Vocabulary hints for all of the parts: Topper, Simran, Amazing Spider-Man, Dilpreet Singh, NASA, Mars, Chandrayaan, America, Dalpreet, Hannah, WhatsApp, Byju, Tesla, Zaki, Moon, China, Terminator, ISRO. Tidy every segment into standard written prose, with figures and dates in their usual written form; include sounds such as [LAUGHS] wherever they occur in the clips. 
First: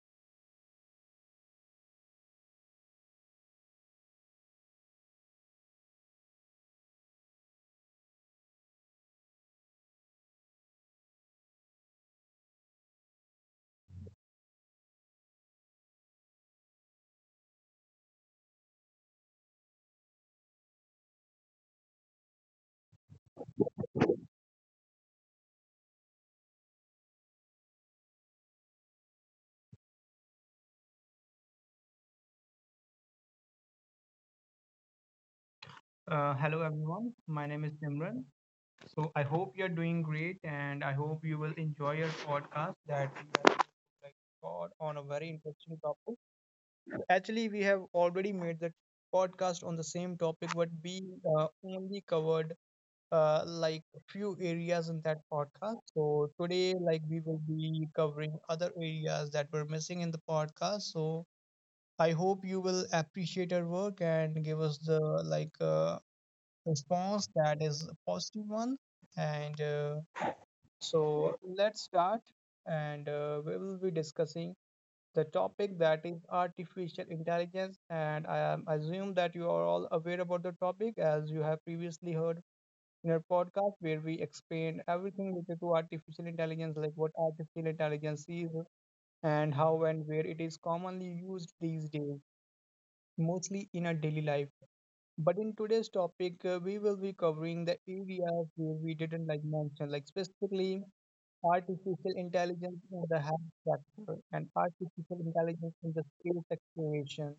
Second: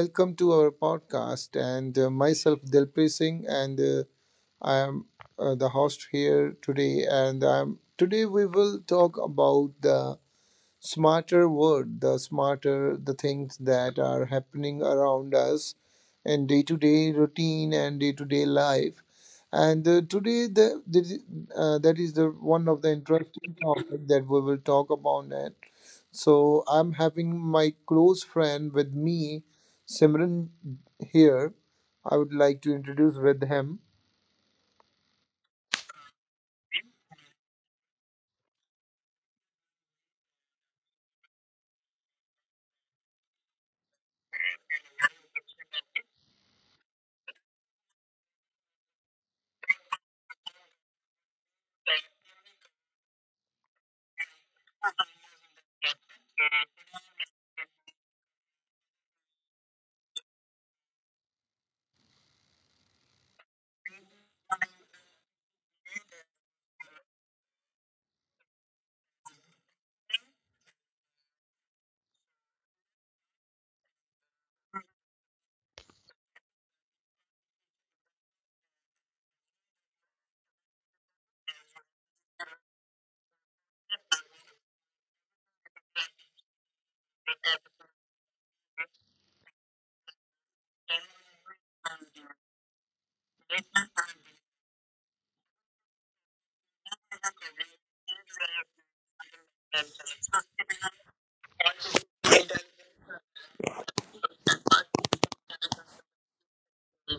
Welcome to our podcast. And Myself, Dilpreet Singh, and I am the host here today. And Today we will talk about the smarter world, the smarter the things that are happening around us in day to day routine and day to day life. And uh, that is the one of the interesting topic that we will talk about. So I'm having my close friend with me, Simran here. I would like to introduce with him. Hello everyone, my name is Simran. So I hope you're doing great and I hope you will enjoy your podcast that we are going to record on a very interesting topic. Actually, we have already made the podcast on the same topic, but we only covered like few areas in that podcast. So today, like we will be covering other areas that were missing in the podcast. So I hope you will appreciate our work and give us the like uh, response that is a positive one and so let's start and we will be discussing the topic that is artificial intelligence and assume that you are all aware about the topic as you have previously heard in our podcast where we explain everything related to artificial intelligence like what artificial intelligence is, and how and where it is commonly used these days, mostly in our daily life. But in today's topic, we will be covering the areas where we didn't like mention, like specifically artificial intelligence in the health sector and artificial intelligence in the space exploration.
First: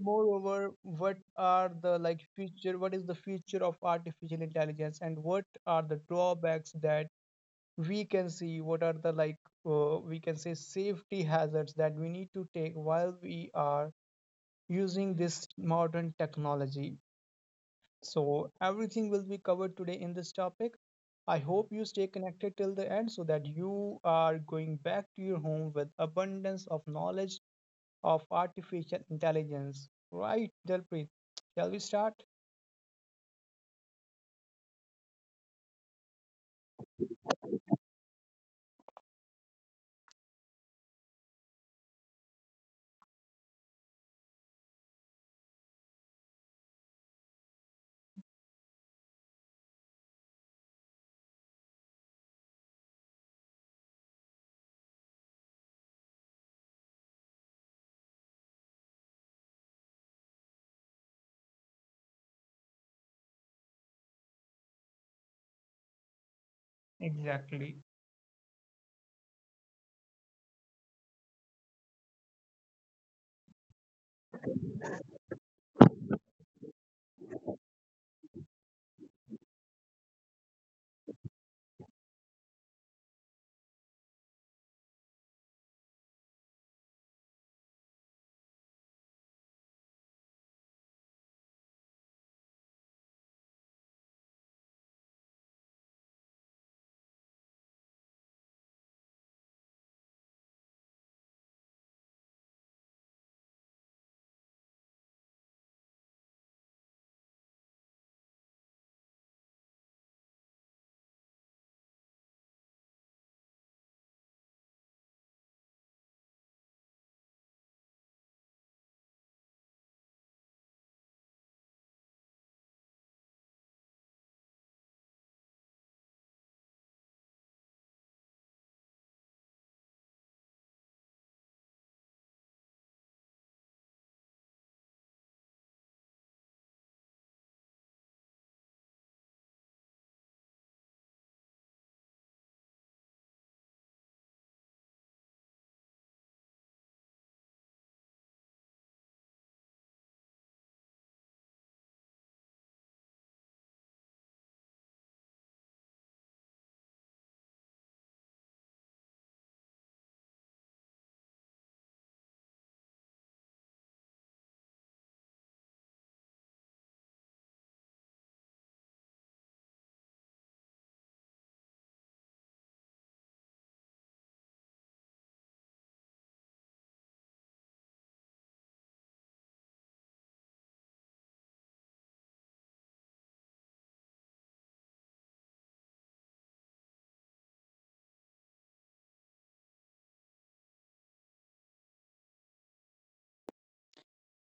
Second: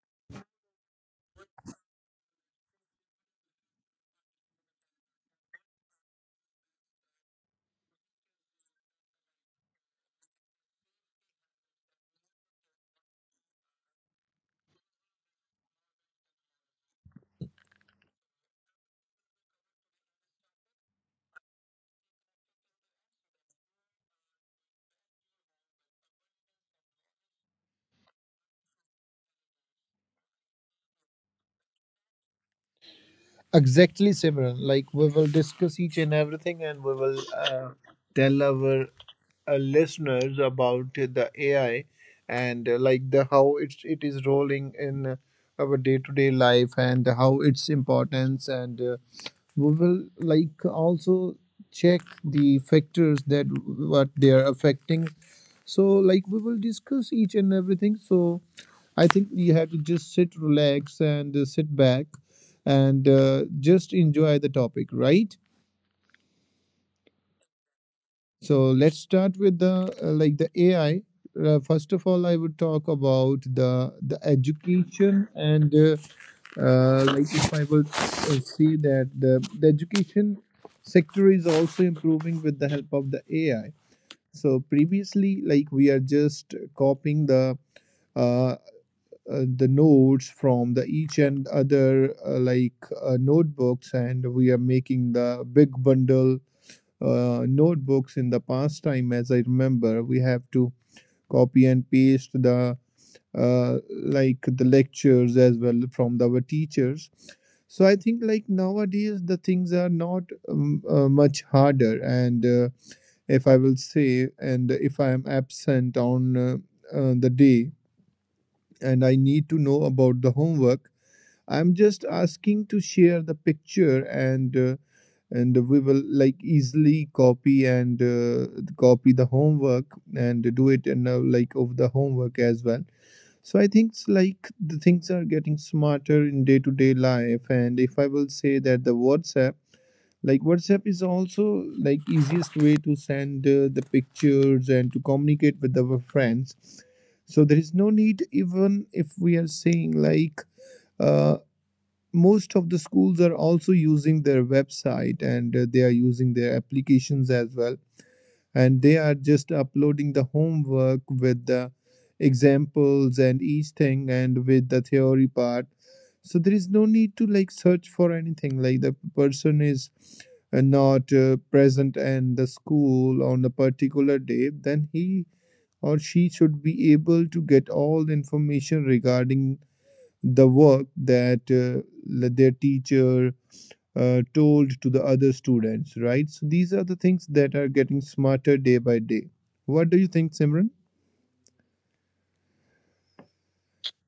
Moreover, what are the like future? What is the future of artificial intelligence, and what are the drawbacks that we can see? What are the we can say safety hazards that we need to take while we are using this modern technology? So, everything will be covered today in this topic. I hope you stay connected till the end so that you are going back to your home with abundance of knowledge of artificial intelligence. Right, Dalpreet? Shall we start? Exactly, Simran. Like we will discuss each and everything, and we will tell our listeners about the AI and like the how it is rolling in our day to day life and how its importance, and we will like also check the factors that what they are affecting. So like we will discuss each and everything. So I think you have to just sit, relax, and sit back and just enjoy the topic, right? Exactly. So let's start with the like the AI. First of all, I would talk about the education, and like if I would see that the education sector is also improving with the help of the AI. So previously, like we are just copying uh, the notes from the each and other notebooks, and we are making the big bundle notebooks in the past time. As I remember, we have to copy and paste the uh, like the lectures as well from the, our teachers. So I think like nowadays the things are not much harder, and if I will say and if I am absent on the day and I need to know about the homework, I'm just asking to share the picture, and we will like easily copy and copy the homework and do it, and like of the homework as well. So I think it's like the things are getting smarter in day to day life. And if I will say that the WhatsApp, like WhatsApp is also like easiest way to send the pictures and to communicate with our friends. So there is no need even if we are saying like. uh, Most of the schools are also using their website, and they are using their applications as well, and they are just uploading the homework with the examples and each thing and with the theory part. So there is no need to like search for anything. Like the person is not present in the school on a particular day, then he or she should be able to get all the information regarding the work that their teacher told to the other students, right? So these are the things that are getting smarter day by day. What do you think, Simran?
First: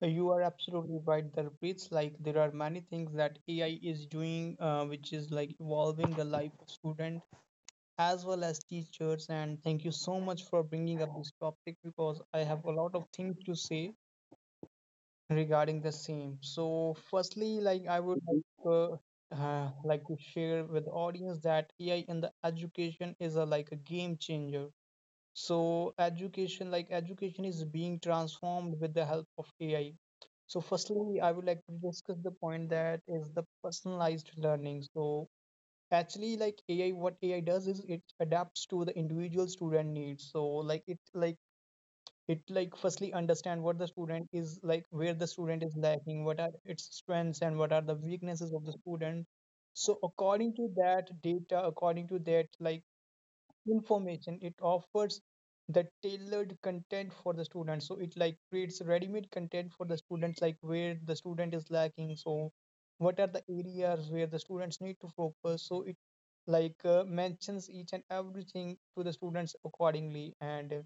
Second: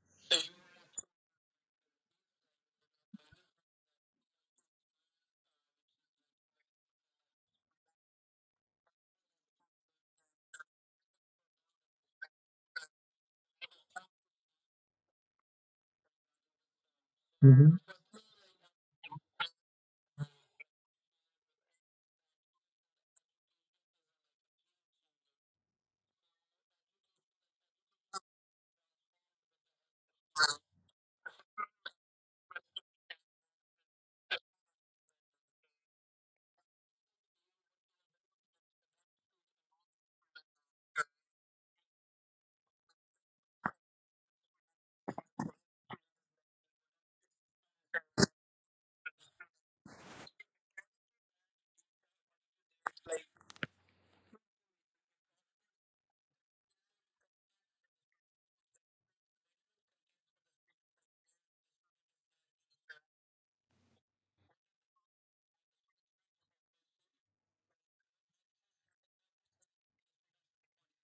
You are absolutely right, Dalpreet. Like there are many things that AI is doing, which is like evolving the life of student as well as teachers. And thank you so much for bringing up this topic because I have a lot of things to say regarding the same. So, Hmm. firstly, I would like to share with audience that AI in the education is a like a game changer. So, education is being transformed with the help of AI. So, firstly, I would like to discuss the point that is the personalized learning. So, actually, like AI, what AI does is it adapts to the individual student needs. So, like it firstly understand what the student is, like where the student is lacking, what are its strengths and what are the weaknesses of the student. So according to that data, according to that like information, it offers the tailored content for the student. So it like creates ready-made content for the students, like where the student is lacking. So what are the areas where the students need to focus? So it like mentions each and everything to the students accordingly. And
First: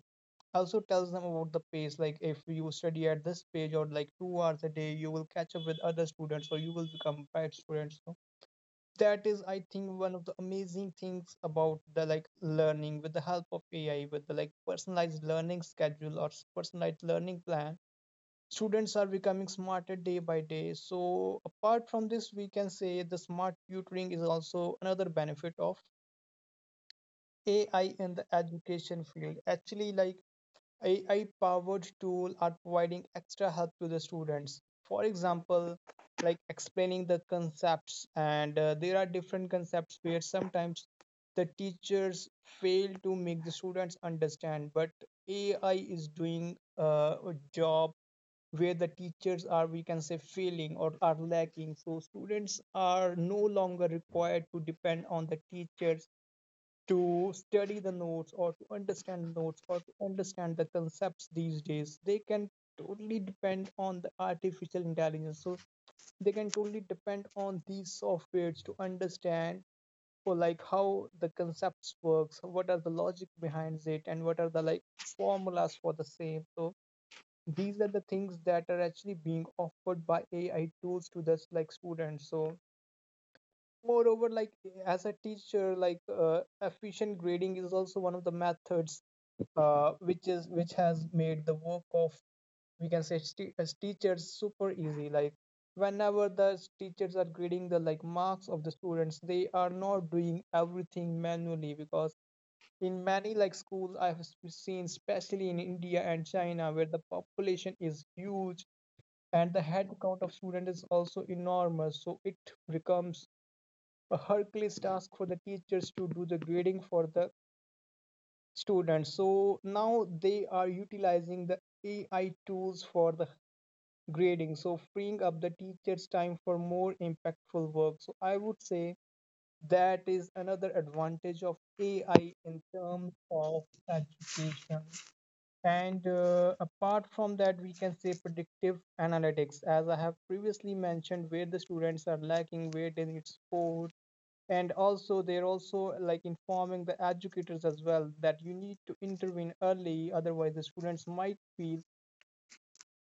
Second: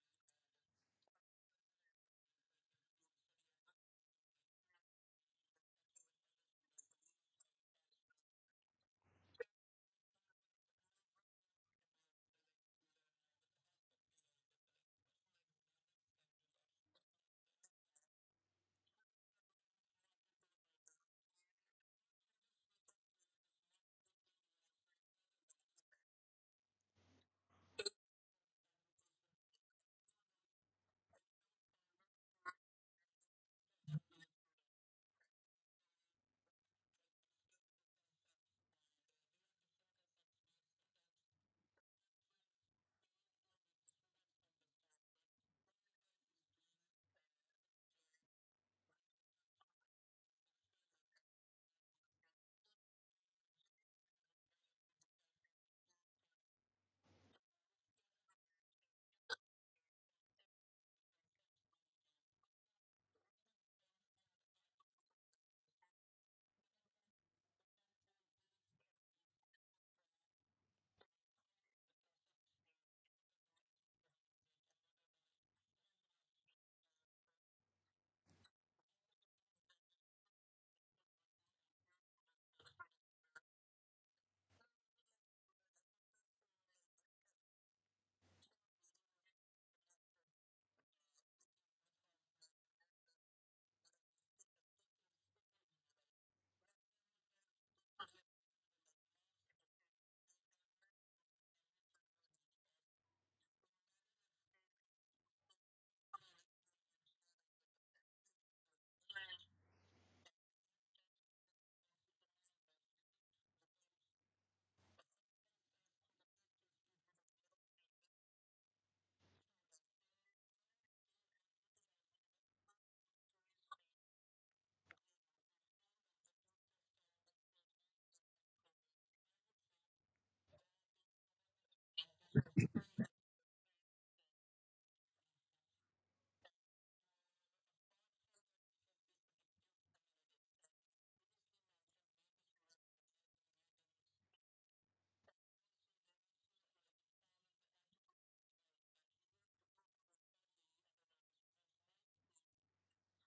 also tells them about the pace, like if you study at this page or like 2 hours a day, you will catch up with other students or you will become bad students. So that is, I think, one of the amazing things about the like learning with the help of AI. With the like personalized learning schedule or personalized learning plan, students are becoming smarter day by day. So apart from this, we can say the smart tutoring is also another benefit of AI in the education field. Actually, like AI powered tool are providing extra help to the students. For example, like explaining the concepts, and there are different concepts where sometimes the teachers fail to make the students understand, but AI is doing a job where the teachers are, we can say, failing or are lacking. So students are no longer required to depend on the teachers to study the notes or to understand notes or to understand the concepts. These days they can totally depend on the artificial intelligence. So they can totally depend on these softwares to understand or like how the concepts works, what are the logic behind it, and what are the like formulas for the same. So these are the things that are actually being offered by AI tools to this like students. So moreover, like as a teacher, like efficient grading is also one of the methods which has made the work of, we can say, as teachers super easy. Like whenever the teachers are grading the like marks of the students, they are not doing everything manually because in many like schools I have seen, especially in India and China where the population is huge and the head count of students is also enormous, so it becomes a Hercules task for the teachers to do the grading for the students. So now they are utilizing the AI tools for the grading, so freeing up the teachers' time for more impactful work. So I would say that is another advantage of AI in terms of education. And apart from that, we can say predictive analytics, as I have previously mentioned, where the students are lacking, where they need support, and also they're also like informing the educators as well that you need to intervene early, otherwise the students might feel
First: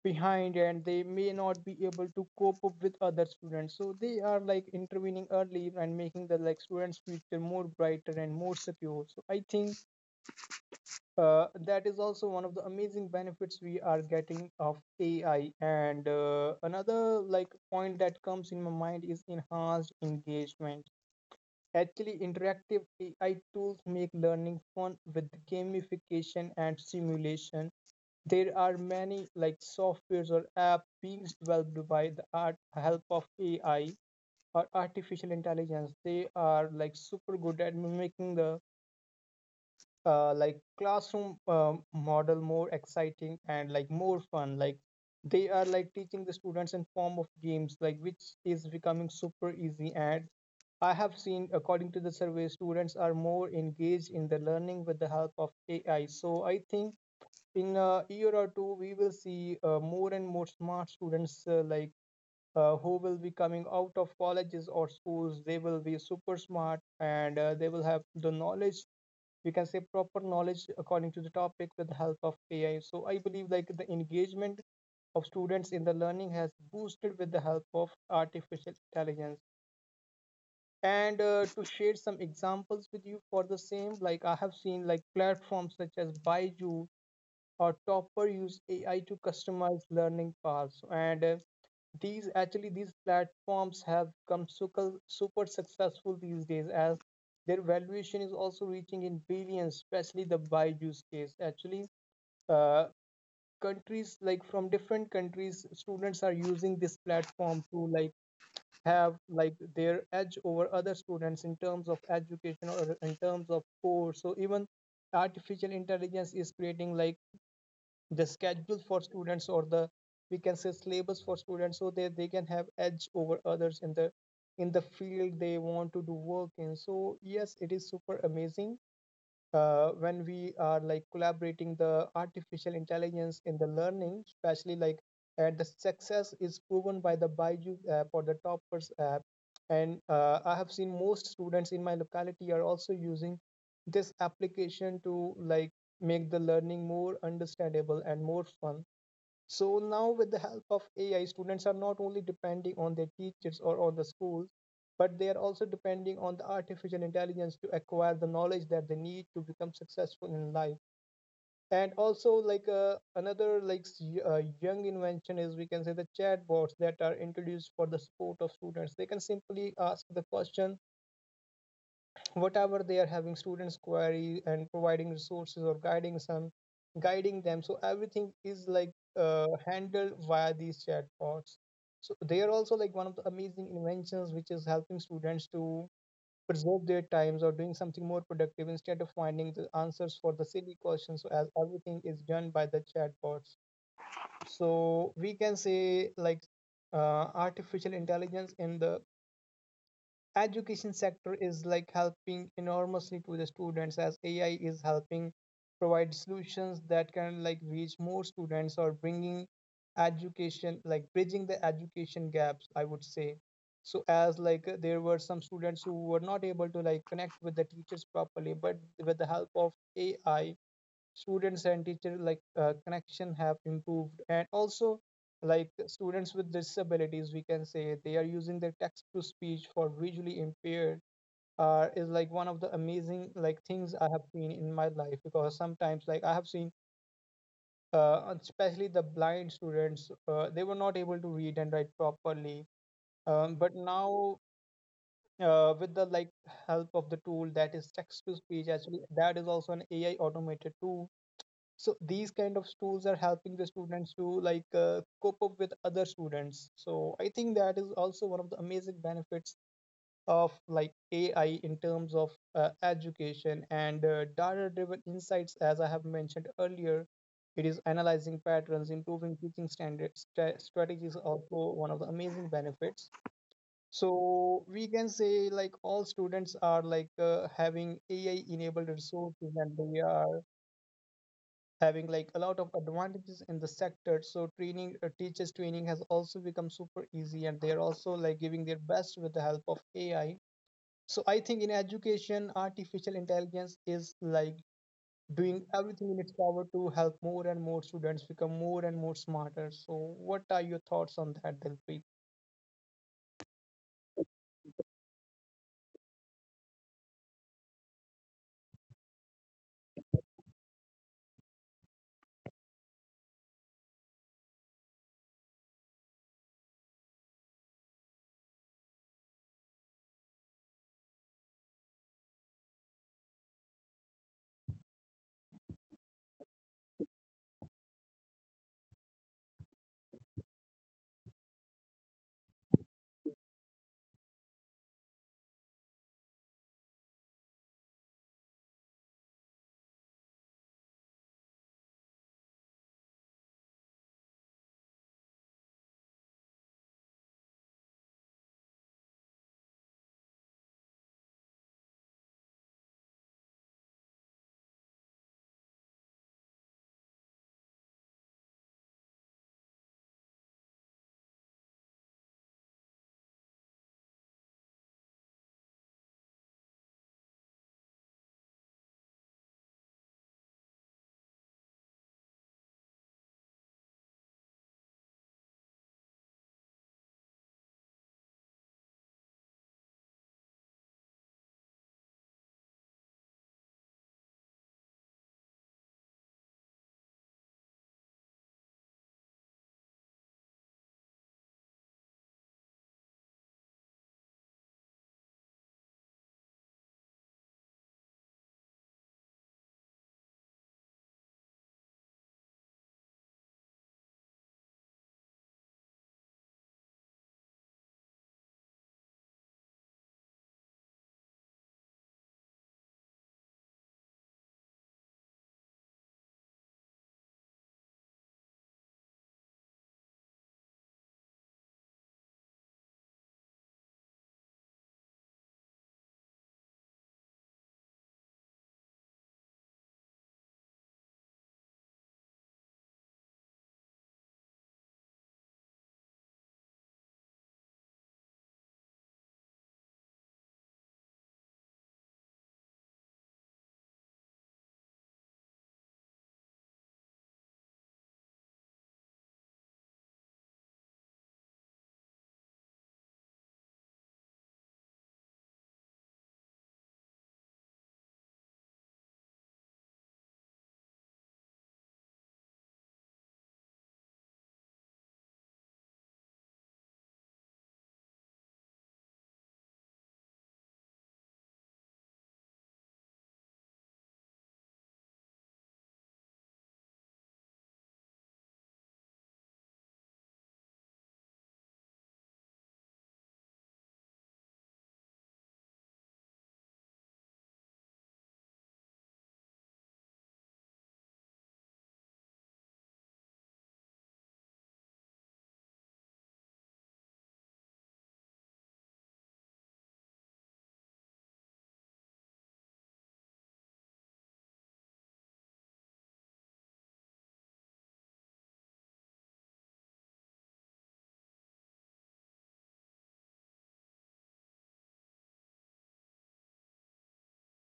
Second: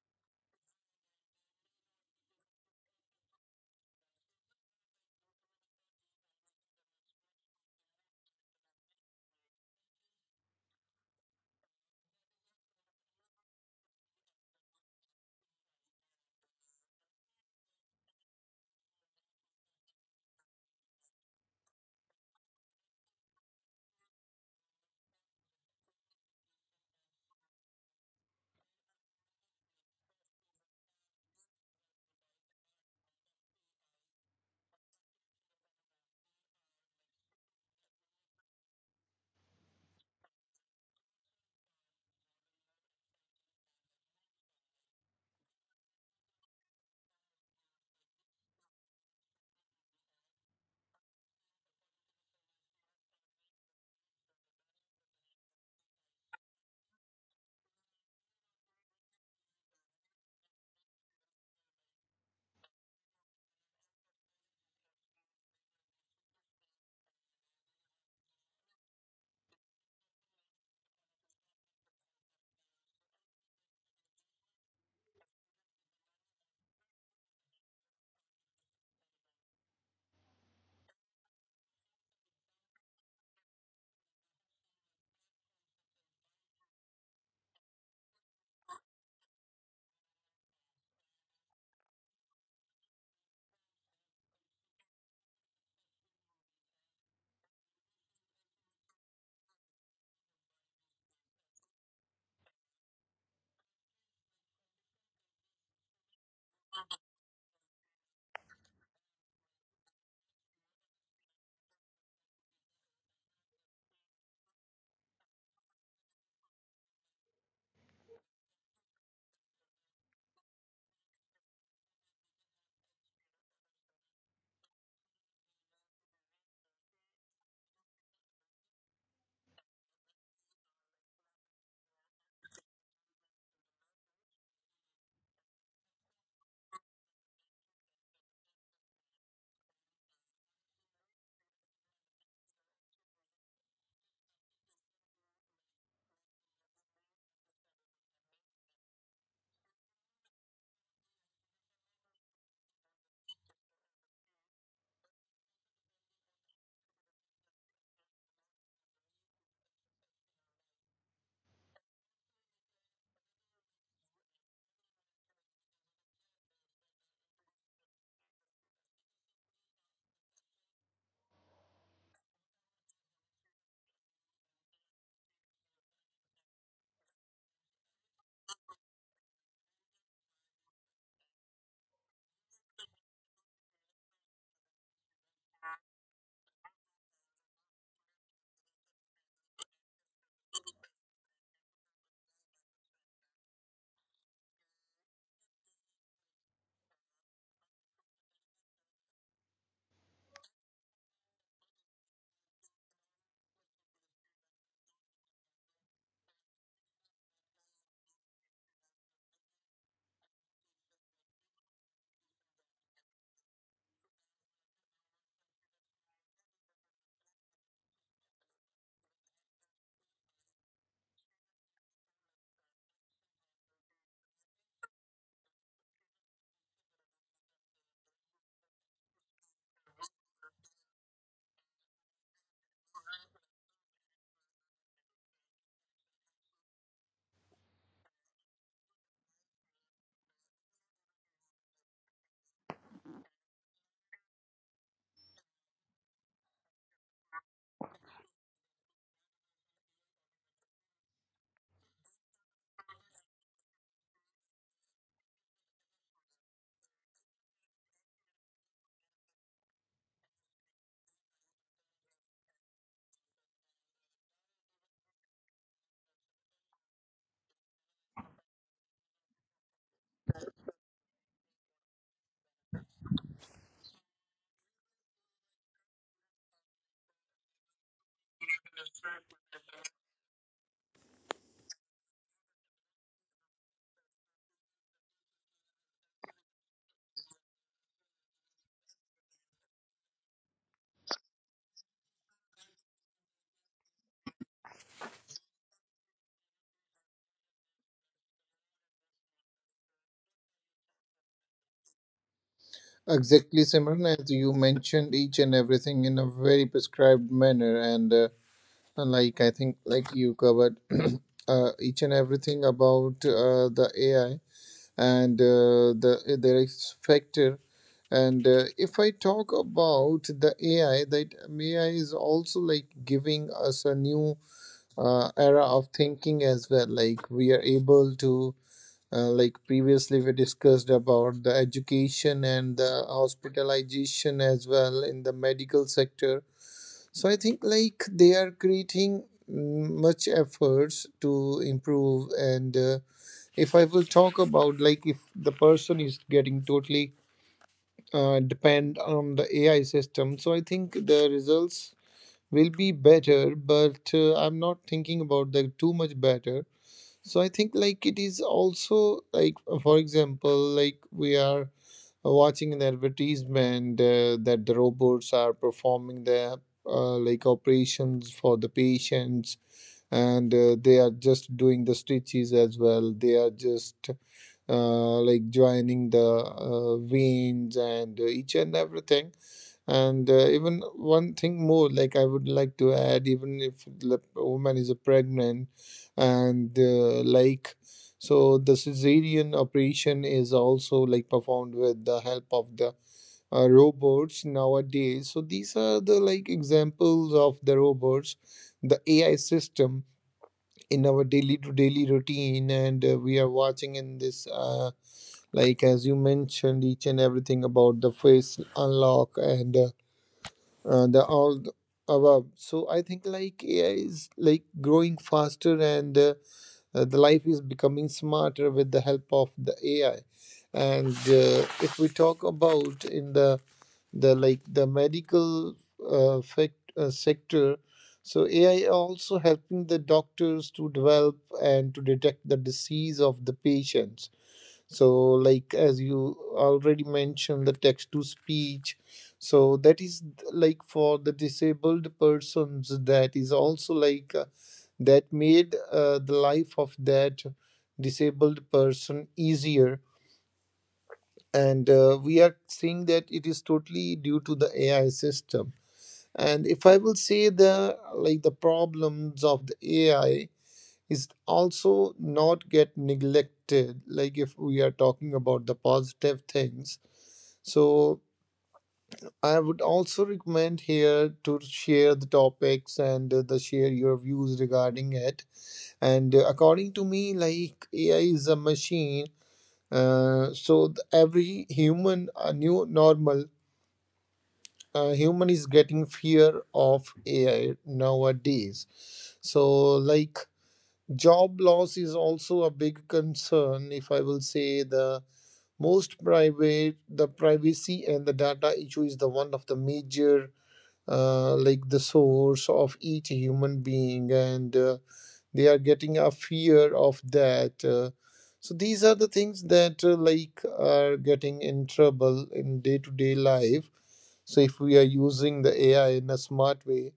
behind and they may not be able to cope up with other students. So they are like intervening early and making the like students future more brighter and more secure. So I think that is also one of the amazing benefits we are getting of AI. And another like point that comes in my mind is enhanced engagement. Actually, interactive AI tools make learning fun with gamification and simulation. There are many like softwares or apps being developed by the art help of AI or artificial intelligence. They are like super good at mimicking the like classroom model more exciting and like more fun. Like they are like teaching the students in form of games, like which is becoming super easy. And I have seen, according to the survey, students are more engaged in the learning with the help of AI. So I think in a year or two we will see more and more smart students, who will be coming out of colleges or schools. They will be super smart, and they will have the knowledge, we can say proper knowledge, according to the topic with the help of AI. So I believe like the engagement of students in the learning has boosted with the help of artificial intelligence. And to share some examples with you for the same, like I have seen like platforms such as Byju or Topper use AI to customize learning paths. And these platforms have become super super successful these days as their valuation is also reaching in billions, especially the Byju's case. Actually uh, countries like from different countries, students are using this platform to like have like their edge over other students in terms of education or in terms of course. So even artificial intelligence is creating like the schedules for students or the, we can say, syllabus for students so that they can have edge over others in the field they want to do work in. So yes, it is super amazing when we are like collaborating the artificial intelligence in the learning, especially the success is proven by the Byju's app or the Toppers app. And I have seen most students in my locality are also using this application to like make the learning more understandable and more fun. So now, with the help of AI, students are not only depending on their teachers or on the schools, but they are also depending on the artificial intelligence to acquire the knowledge that they need to become successful in life. And also, like another like s- y- young invention is, we can say, the chatbots that are introduced for the support of students. They can simply ask the question whatever they are having students query and providing resources or guiding them. So everything is like handled via these chatbots, so they are also like one of the amazing inventions which is helping students to preserve their times or doing something more productive instead of finding the answers for the silly questions, so as everything is done by the chatbots. So we can say like artificial intelligence in the education sector is like helping enormously to the students, as ai is helping provide solutions that can like reach more students or bringing education, like bridging the education gaps I would say. So as like there were some students who were not able to like connect with the teachers properly, but with the help of ai, students and teacher like connection have improved. And also like students with disabilities, we can say they are using their text to speech for visually impaired is like one of the amazing like things I have seen in my life, because sometimes like I have seen, especially the blind students, they were not able to read and write properly. But now, with the like help of the tool that is text to speech, actually that is also an ai automated tool, so these kind of tools are helping the students to like cope up with other students. So I think that is also one of the amazing benefits of like ai in terms of education, and data driven insights, as I have mentioned earlier, it is analyzing patterns, improving teaching standards strategies, also one of the amazing benefits. So we can say like all students are like having ai enabled resources and they are having like a lot of advantages in the sector. So training, teachers training has also become super easy, and they're also like giving their best with the help of ai. So I think in education, artificial intelligence is like doing everything in its power to help more and more students become more and more smarter. So what are your thoughts on that, dilpreet? Exactly, Simran, as you mentioned each and everything in a very prescribed manner, and like I think, like you covered [CLEARS THROAT] each and everything about the AI and the their expector. And if I talk about the AI, that AI is also like giving us a new era of thinking as well. Like we are able to, like previously we discussed about the education and the hospitalization as well in the medical sector. So I think like they are creating much efforts to improve. And. If I will talk about like if the person is getting totally depend on the AI system, so I think the results will be better, but I'm not thinking about that too much better. So I think like it is also like, for example, like we are watching an advertisement that the robots are performing their like operations for the patients, and they are just doing the stitches as well. They are just like joining the veins and each and everything. And even one thing more, like I would like to add, even if the woman is pregnant and like so the cesarean operation is also like performed with the help of the robots nowadays. So these are the like examples of the robots, the AI system in our daily to daily routine, and we are watching in this. Like as you mentioned each and everything about the face unlock and the all the above. So I think like AI is like growing faster, and the life is becoming smarter with the help of the AI. And uh, if we talk about in the like the medical sector, so AI also helping the doctors to develop and to detect the disease of the patients. So like as you already mentioned, the text to speech, so that is like for the disabled persons. That is also like that made the life of that disabled person easier, and we are seeing that it is totally due to the AI system. And if I will say, the like the problems of the AI is also not get neglected. Like if we are talking about the positive things, so I would also recommend here to share the topics and the share your views regarding it. And according to me, like AI is a machine, so every human, a new normal, human is getting fear of AI nowadays. So like job loss is also a big concern. If I will say, the most private, the privacy and the data issue is the one of the major, like the source of each human being, and they are getting a fear of that. So these are the things that like are getting in trouble in day to day life. So if we are using the AI in a smart way,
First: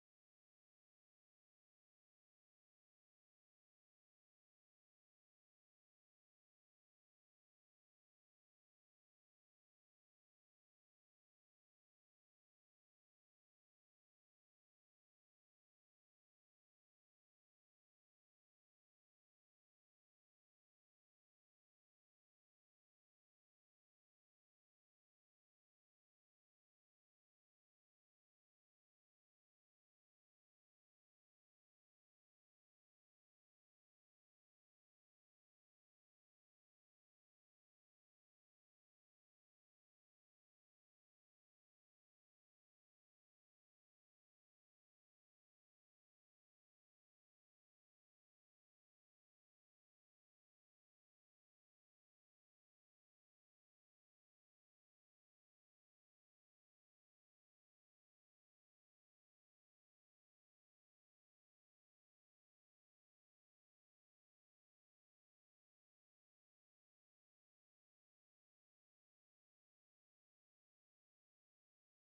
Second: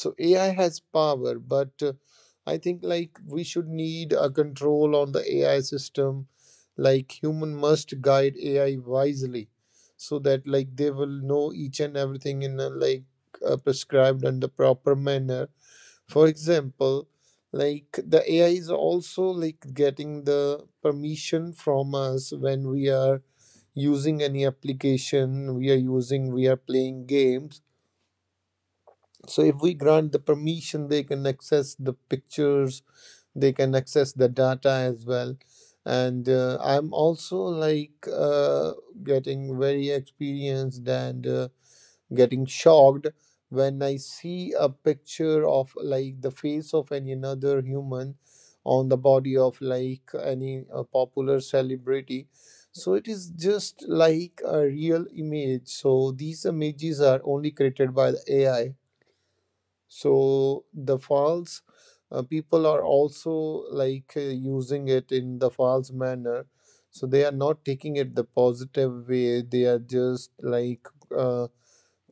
so AI has power, but I think like we should need a control on the AI system. Like human must guide AI wisely so that like they will know each and everything in a like prescribed and the proper manner. For example, like the AI is also like getting the permission from us when we are using any application, we are using, we are playing games. So if we grant the permission, they can access the pictures, they can access the data as well. And I'm also like getting very experienced and getting shocked when I see a picture of like the face of any another human on the body of like any popular celebrity. So it is just like a real image. So these images are only created by the AI. So the falls, people are also like using it in the false manner. So they are not taking it the positive way. They are just like uh,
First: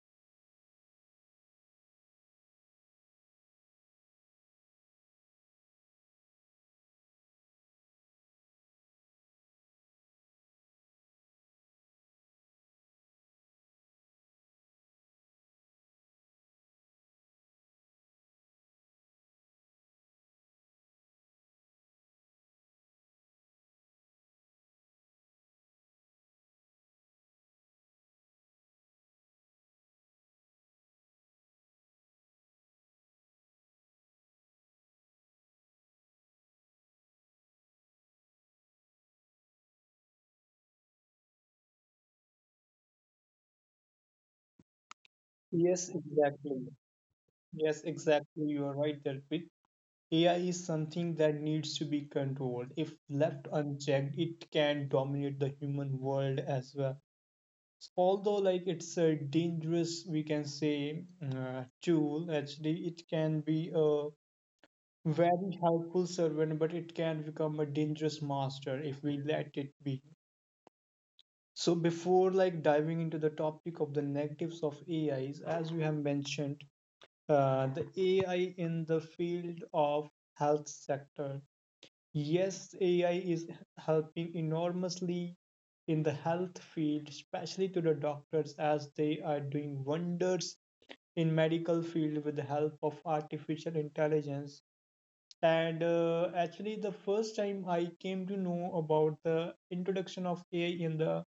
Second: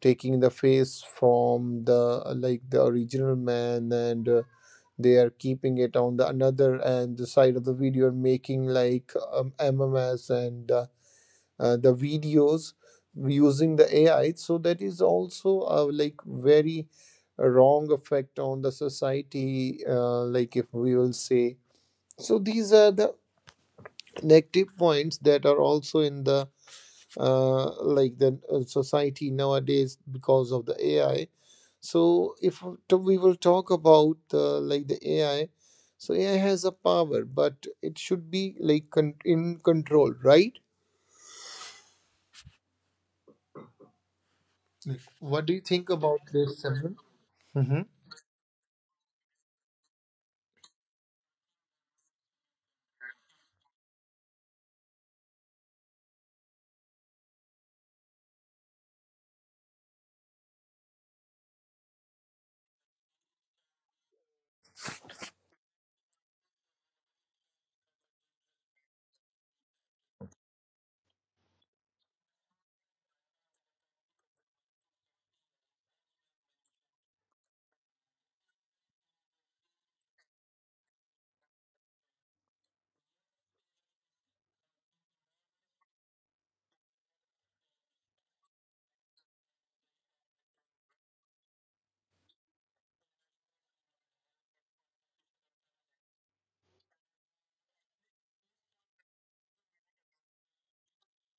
taking the face from the like the original man, and they are keeping it on the another and the side of the video and making like MMS and the videos using the AI. So that is also a like very wrong effect on the society. Like if we will say, so these are the negative points that are also in the society nowadays because of the AI. So if we will talk about like the AI, so AI has a power, but it should be like in control, right? Like, what do you think Yes, about this, exactly. Simran? Mm-hmm. Yes, exactly. You are right, there. AI is something that needs to be controlled. If left unchecked, it can dominate the human world as well. Although, like it's a dangerous, we can say, tool. Actually, it can be a very helpful servant, but it can become a dangerous master if we let it be. So, before like diving into the topic of the negatives of AIs, as we have mentioned, the AI in the field of health sector. Yes, AI is helping enormously in the health field, especially to the doctors as they are doing wonders in medical field with the help of artificial intelligence. And actually, the first time I came to know about the introduction of AI in the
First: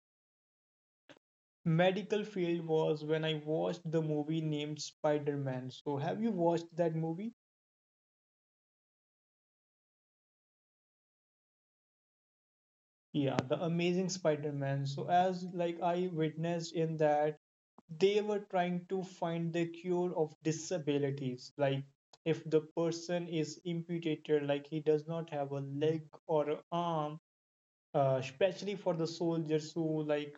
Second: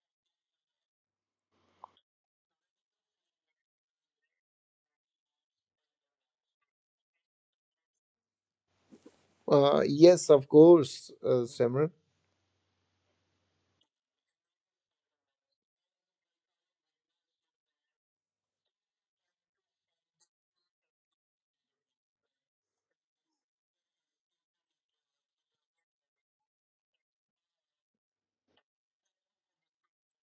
medical field was when I watched the movie named Spider-Man. So, have you watched that movie? Yes, of course, Simran. Yeah, the Amazing Spider-Man. So as like I witnessed in that, they were trying to find the cure of disabilities, like if the person is amputated, like he does not have a leg or a arm, especially for the soldiers who like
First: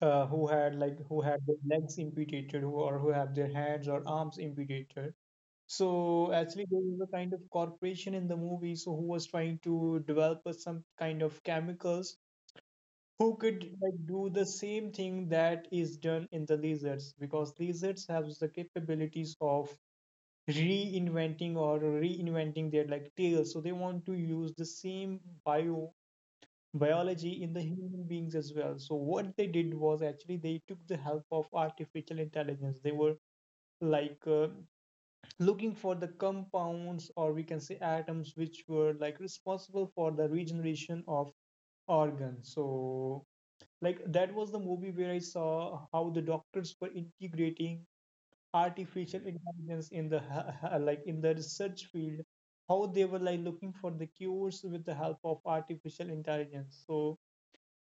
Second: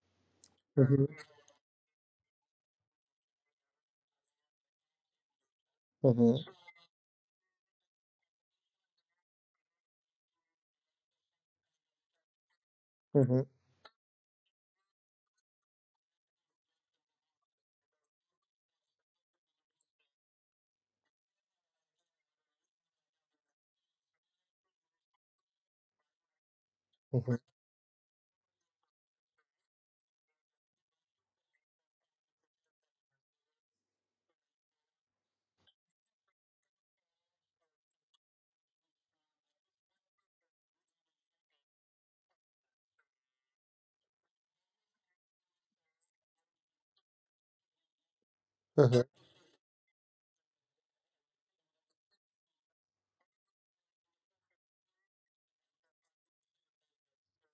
who had like who Mm-hmm. had their legs amputated who, or who have their hands or arms amputated. So Mm-hmm. actually there was a kind of corporation in the movie, so who was trying to develop some kind of chemicals who Mm-hmm. could like do the same thing that is done in the lizards, because lizards have the capabilities of reinventing their like tails. So they want to use the same bio biology in the human beings as well. So what they did was actually they took the help of artificial intelligence. They were like looking for the compounds or we can say atoms which were like responsible for the regeneration of organs. So like that was the movie where I saw how the doctors were integrating artificial Mm-hmm. intelligence in the [LAUGHS] like in the research field, how they were like looking for the cures with the help of artificial intelligence. So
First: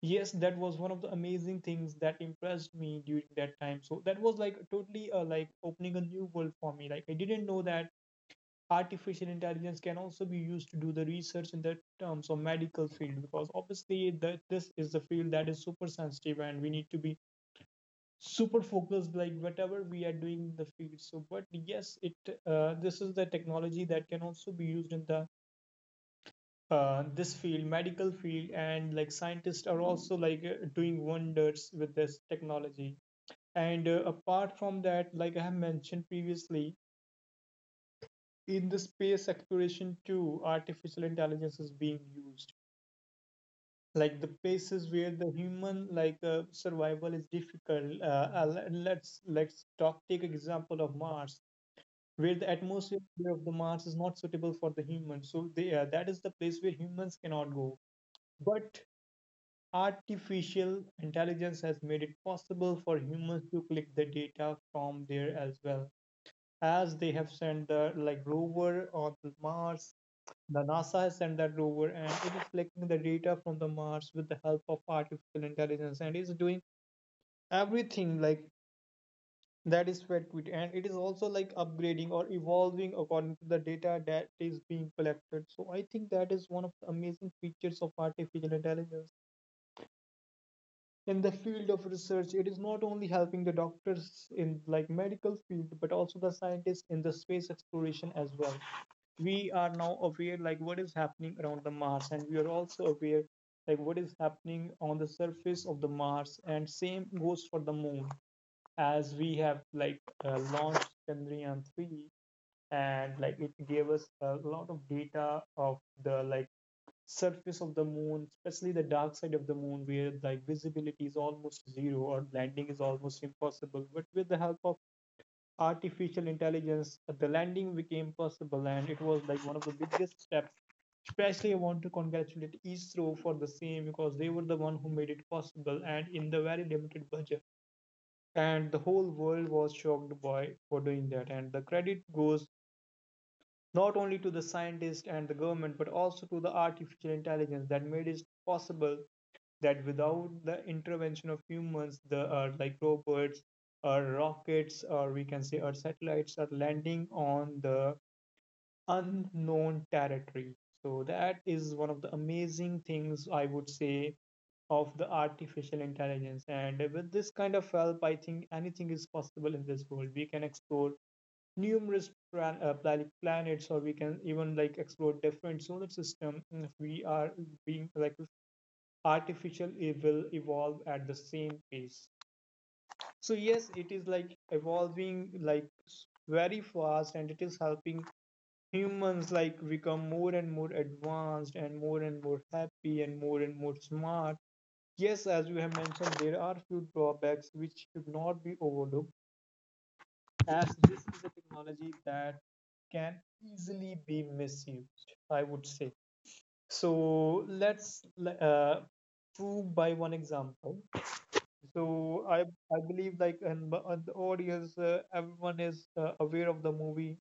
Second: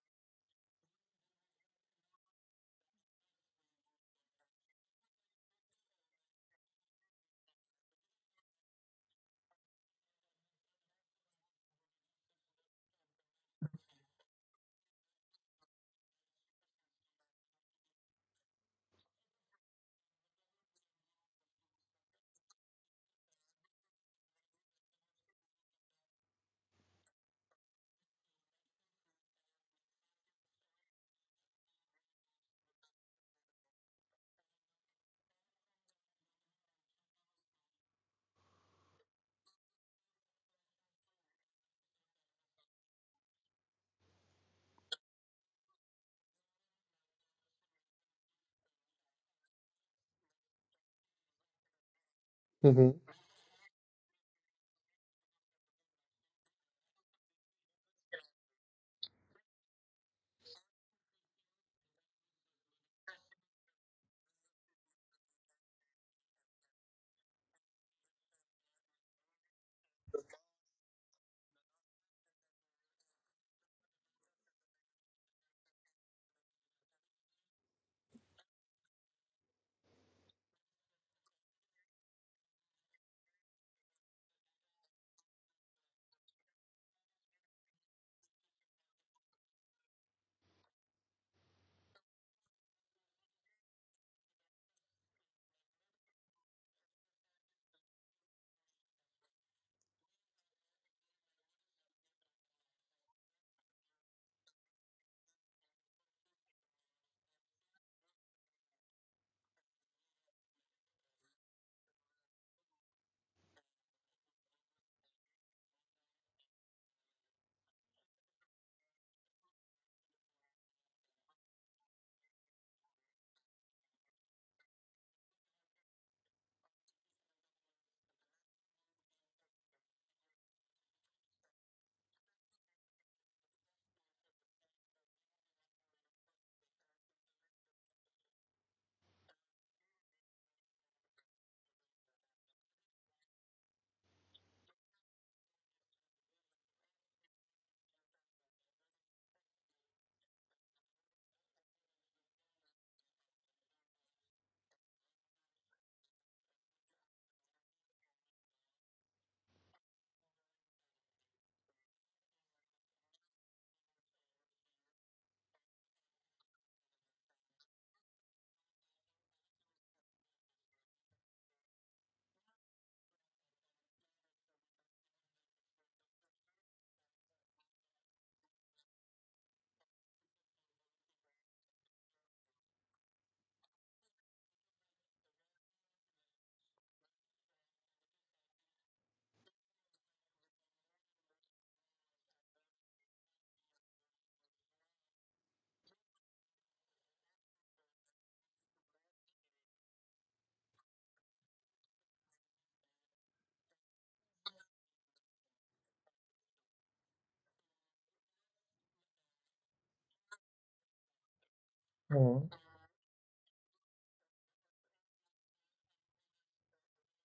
yes, that was one of the amazing things that impressed me during that time. So that was like totally like opening a new world for me, like I didn't know that artificial intelligence can also be used to do the research in the terms of medical field, because obviously that this is the field that is super sensitive and we need to be super focused like whatever we are doing in the field. So but yes, it this is the technology that can also be used in the this field, medical field, and like scientists are also like doing wonders with this technology. And apart from that, like I have mentioned previously, in the space exploration too, artificial intelligence is being used like the places where the human like survival is difficult. Let's talk, take example of mars, where the Mm-hmm. atmosphere of the Mars is not suitable for the humans. So they, that is the place where humans cannot go. But artificial intelligence has made it possible for humans to collect the data from there as well. As they have sent the like rover on Mars, the NASA has sent that rover, and it is collecting the data from the Mars with the help of artificial intelligence and is doing everything like. That is FedQuit, and it is also like upgrading or evolving according to the data that is being collected. So I think that is one of the amazing features of artificial intelligence. In the field of research, it is not only helping the doctors in like medical field, but also the scientists in the space exploration as well. We are now aware like what is happening around the Mars, and we are also aware like what is happening on the surface of the Mars, and same goes for the Moon, as we have like launched Chandrayaan 3, and like it gave us a lot of data of the like surface of the moon, especially the dark side of the moon where like visibility is almost zero or landing is almost impossible. But with the help of artificial intelligence, the landing became possible and it was like one of the biggest steps. Especially, I want to congratulate ISRO for the same because they were the one who made it possible and in the very limited budget, and the whole world was shocked by for doing that, and the credit goes not only to the scientists and the government but also to the artificial intelligence that made it possible, that without the intervention of humans the like robots or rockets or we can say our satellites are landing on the unknown territory. So that is one of the amazing things I would say of the artificial intelligence. And with this kind of help, I think anything is possible in this world. We can explore planets, or we can even like explore different solar system. And if we are being like artificial, it will evolve at the same pace. So yes, it is like evolving like very fast, and it is helping humans like become more and more advanced and more happy and more smart. Yes, as you have mentioned, there are few drawbacks which should not be overlooked, as this is a technology that can easily be misused, I would say. So let's uh, prove by one example. So I Mm-hmm. I believe like and the audience, everyone is aware of the movie.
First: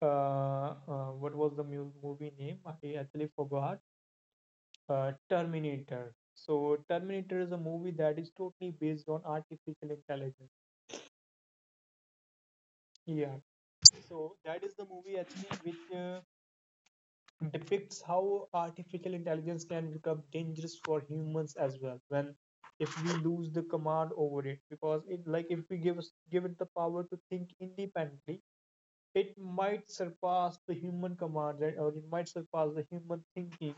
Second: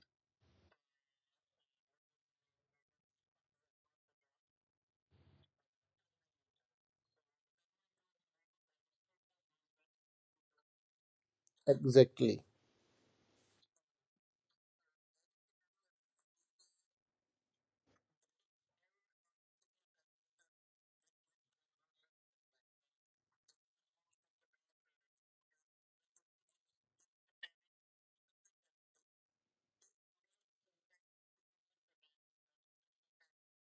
What was the movie name? I actually forgot. Terminator. So Terminator is a movie that is totally based on artificial intelligence. Exactly. Yeah. So that is the movie actually which depicts how artificial intelligence can become dangerous for humans as well when if we lose the command over it, because it like if we give it the power to think independently, it might surpass the human command and- or it might surpass the human thinking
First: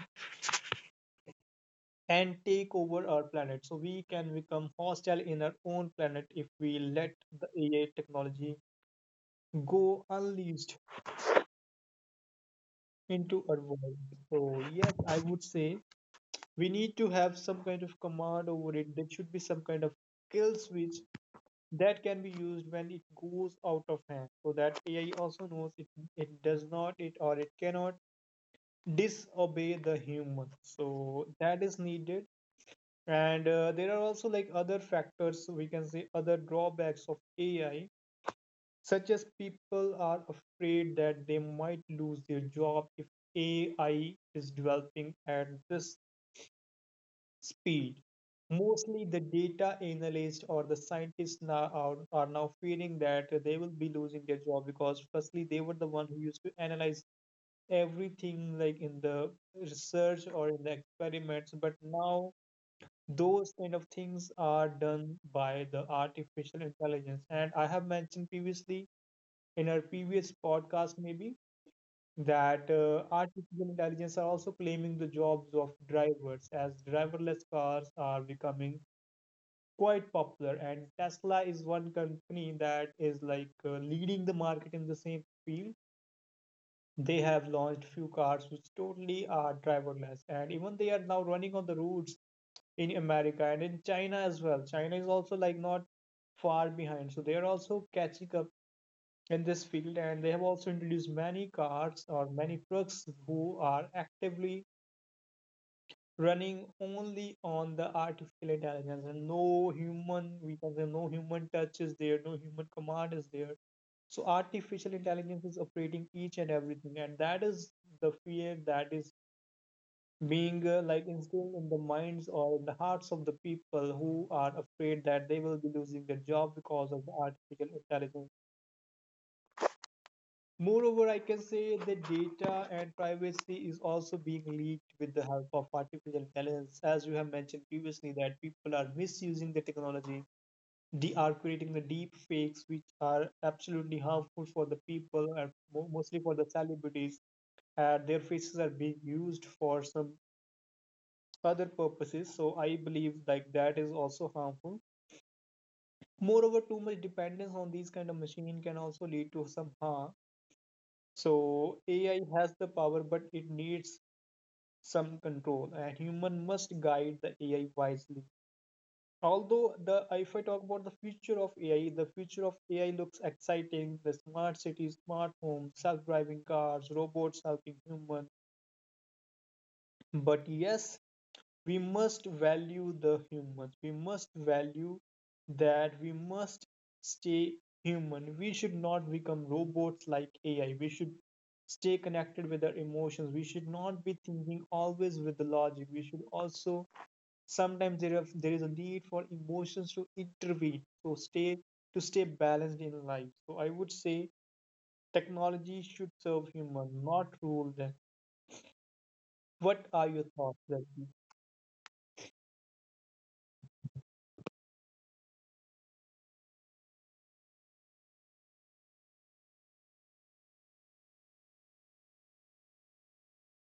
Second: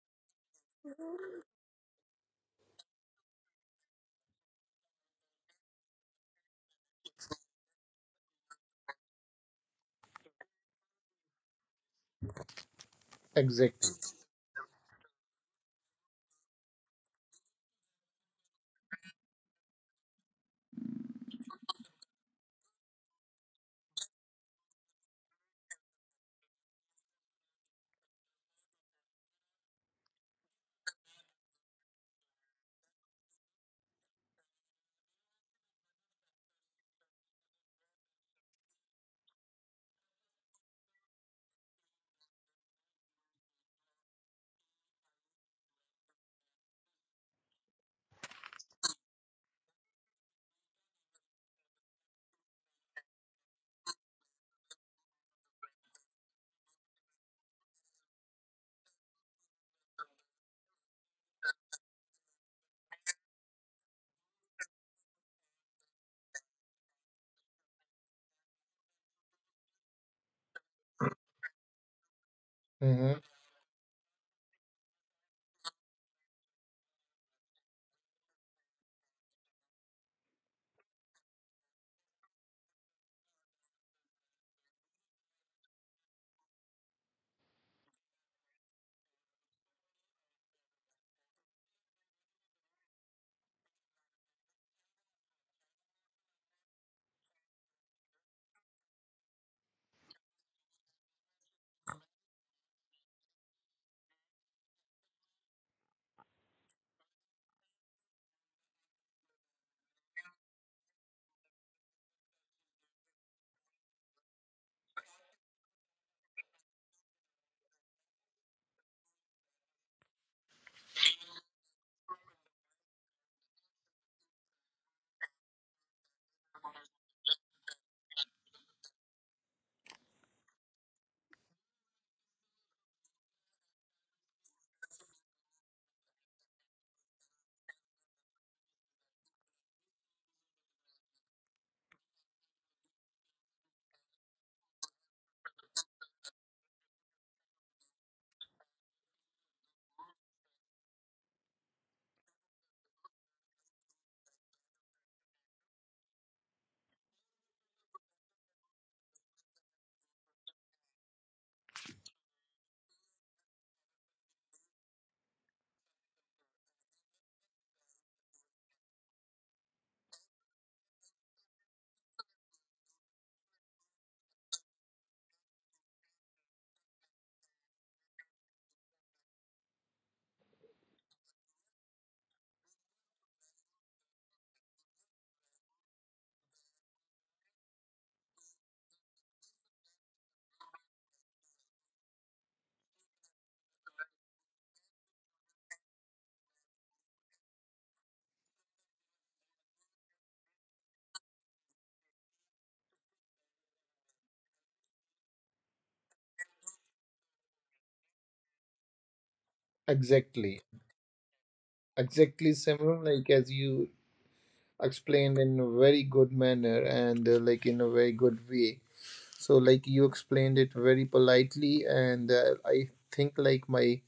and take over our planet. So we can become hostile in our own planet if we let the AI technology go unleashed into our Exactly. world. So yes, I would say we need to have some kind of command over it. There should be some kind of kill switch that can be used when it goes out of hand, so that AI also knows it, it does not it or it cannot disobey the human. So that is needed. And there are also like other factors, we can say other drawbacks of AI, such as people are afraid that they might lose their job if AI is developing at this speed. Mostly the data analyst or the scientists now are now feeling that they will be losing their job, because firstly they were the one who used to analyze everything like in the research or in the experiments, but now those kind of things are done by the artificial intelligence. And I have mentioned previously in our previous podcast maybe, that Mm-hmm. Artificial intelligence are also claiming the jobs of drivers, as driverless cars are becoming quite popular, and tesla is one company that is like leading the market in the same field. They have launched few cars which totally are driverless, and even they are now running on the roads in America and in China as well. China is also like not far behind, so they are also catching up in this field, and they have also introduced many cars or many trucks who are actively running only on the artificial intelligence, and no human, we can say no human touch is there, no human command is there. So artificial intelligence is operating each and everything, and that is the fear that is being like instilled in the minds or in the hearts of the people who are afraid that they will be losing their job because of the artificial intelligence. Moreover, I can say that data and privacy is also being leaked with the help of artificial intelligence. As you have mentioned previously, that people are misusing the technology. They are creating the deep fakes, which are absolutely harmful for the people and mostly for the celebrities. Their faces are being used for some other purposes, so I believe like that is also harmful. Moreover, too much dependence on these kind of machine can also lead to some harm. So ai has the power, but it needs some control, and human must guide the ai wisely. Although the, if I talk about the future of ai, the future of ai looks exciting, the smart cities, smart homes, self-driving cars, robots helping humans. But yes, we must value the humans, we must value that, we must stay human, we should not become robots like ai, we should stay connected with our emotions, we should not be thinking always with the logic, we should also sometimes there is a need for emotions to intervene, so stay balanced in life. So I would say technology should serve human, not rule them. What are your Exactly. thoughts, Zaki? Exactly, Simran. Like as you explained in a very good manner and like in a very good way. So like you explained it very politely, and I think like my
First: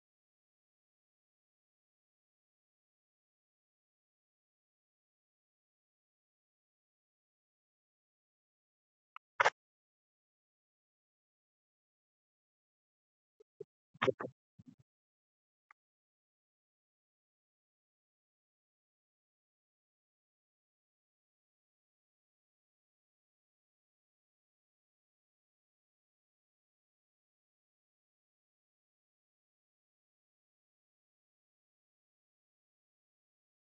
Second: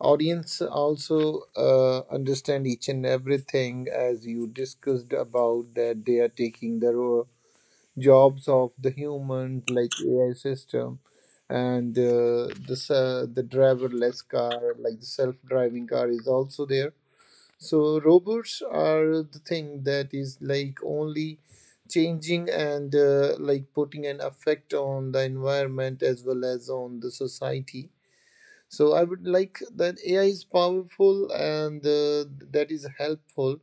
audience also understand each and everything as you discussed about that they are taking the role jobs of the human like AI system, and the driverless car like the self driving car is also there. So robots are the thing that is like only changing and like putting an effect on the environment as well as on the society. So I would like that AI is powerful, and that is helpful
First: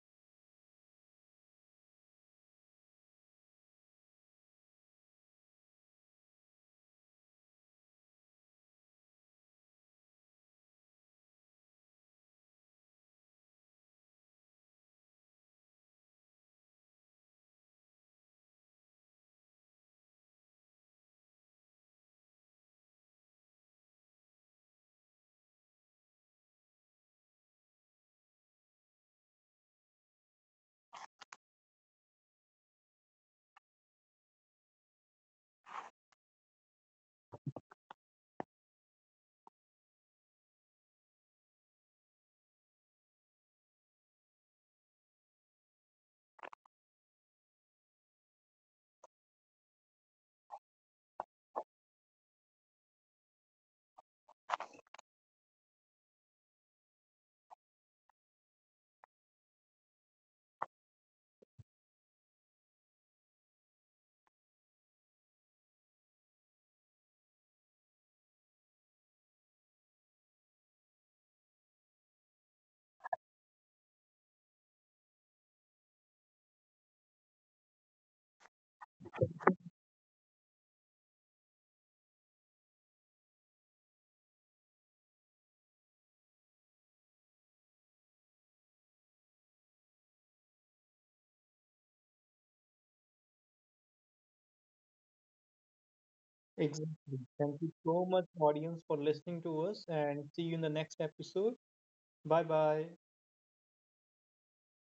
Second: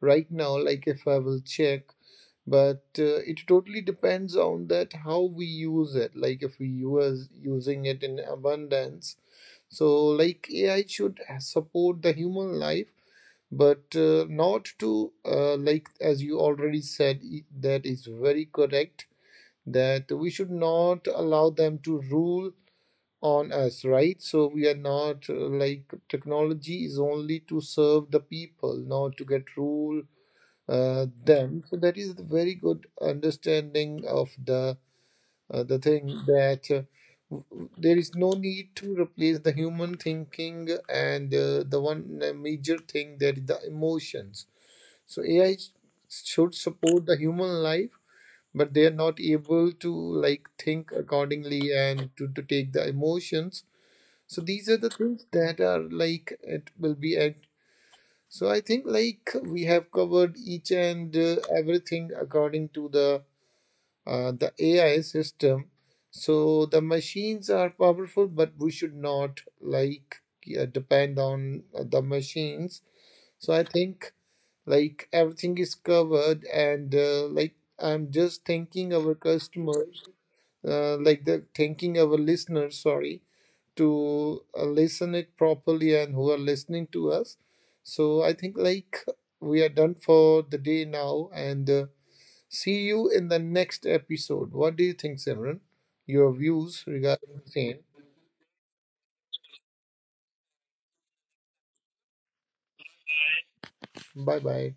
right now. Like if I will check, but it totally depends on that how we use it. Like if we use using it in abundance, so like AI should support the human life, but not to like as you already said, that is very correct, that we should not allow them to rule on us, right? So we are not like technology is only to serve the people, not to get rule them. So that is the very good understanding of the thing that there is no need to replace the human thinking, and the one major thing that is the emotions. So AI should support the human life. But they are not able to like think accordingly and to take the emotions. So these are the things that are like it will be at. So I think like we have covered each and everything according to the AI system. So the machines are powerful, but we should not like, yeah, depend on the machines. So I think like everything is covered, and like I'm just thanking our customers, like the thanking our listeners. Sorry to listen it properly and who are listening to us. So I think like we are done for the day now, and see you in the next episode. What do you think, Simran? Your views Exactly. regarding Thank the you same. so much, audience, for listening to us, and see you in the next episode. Bye bye. Bye bye.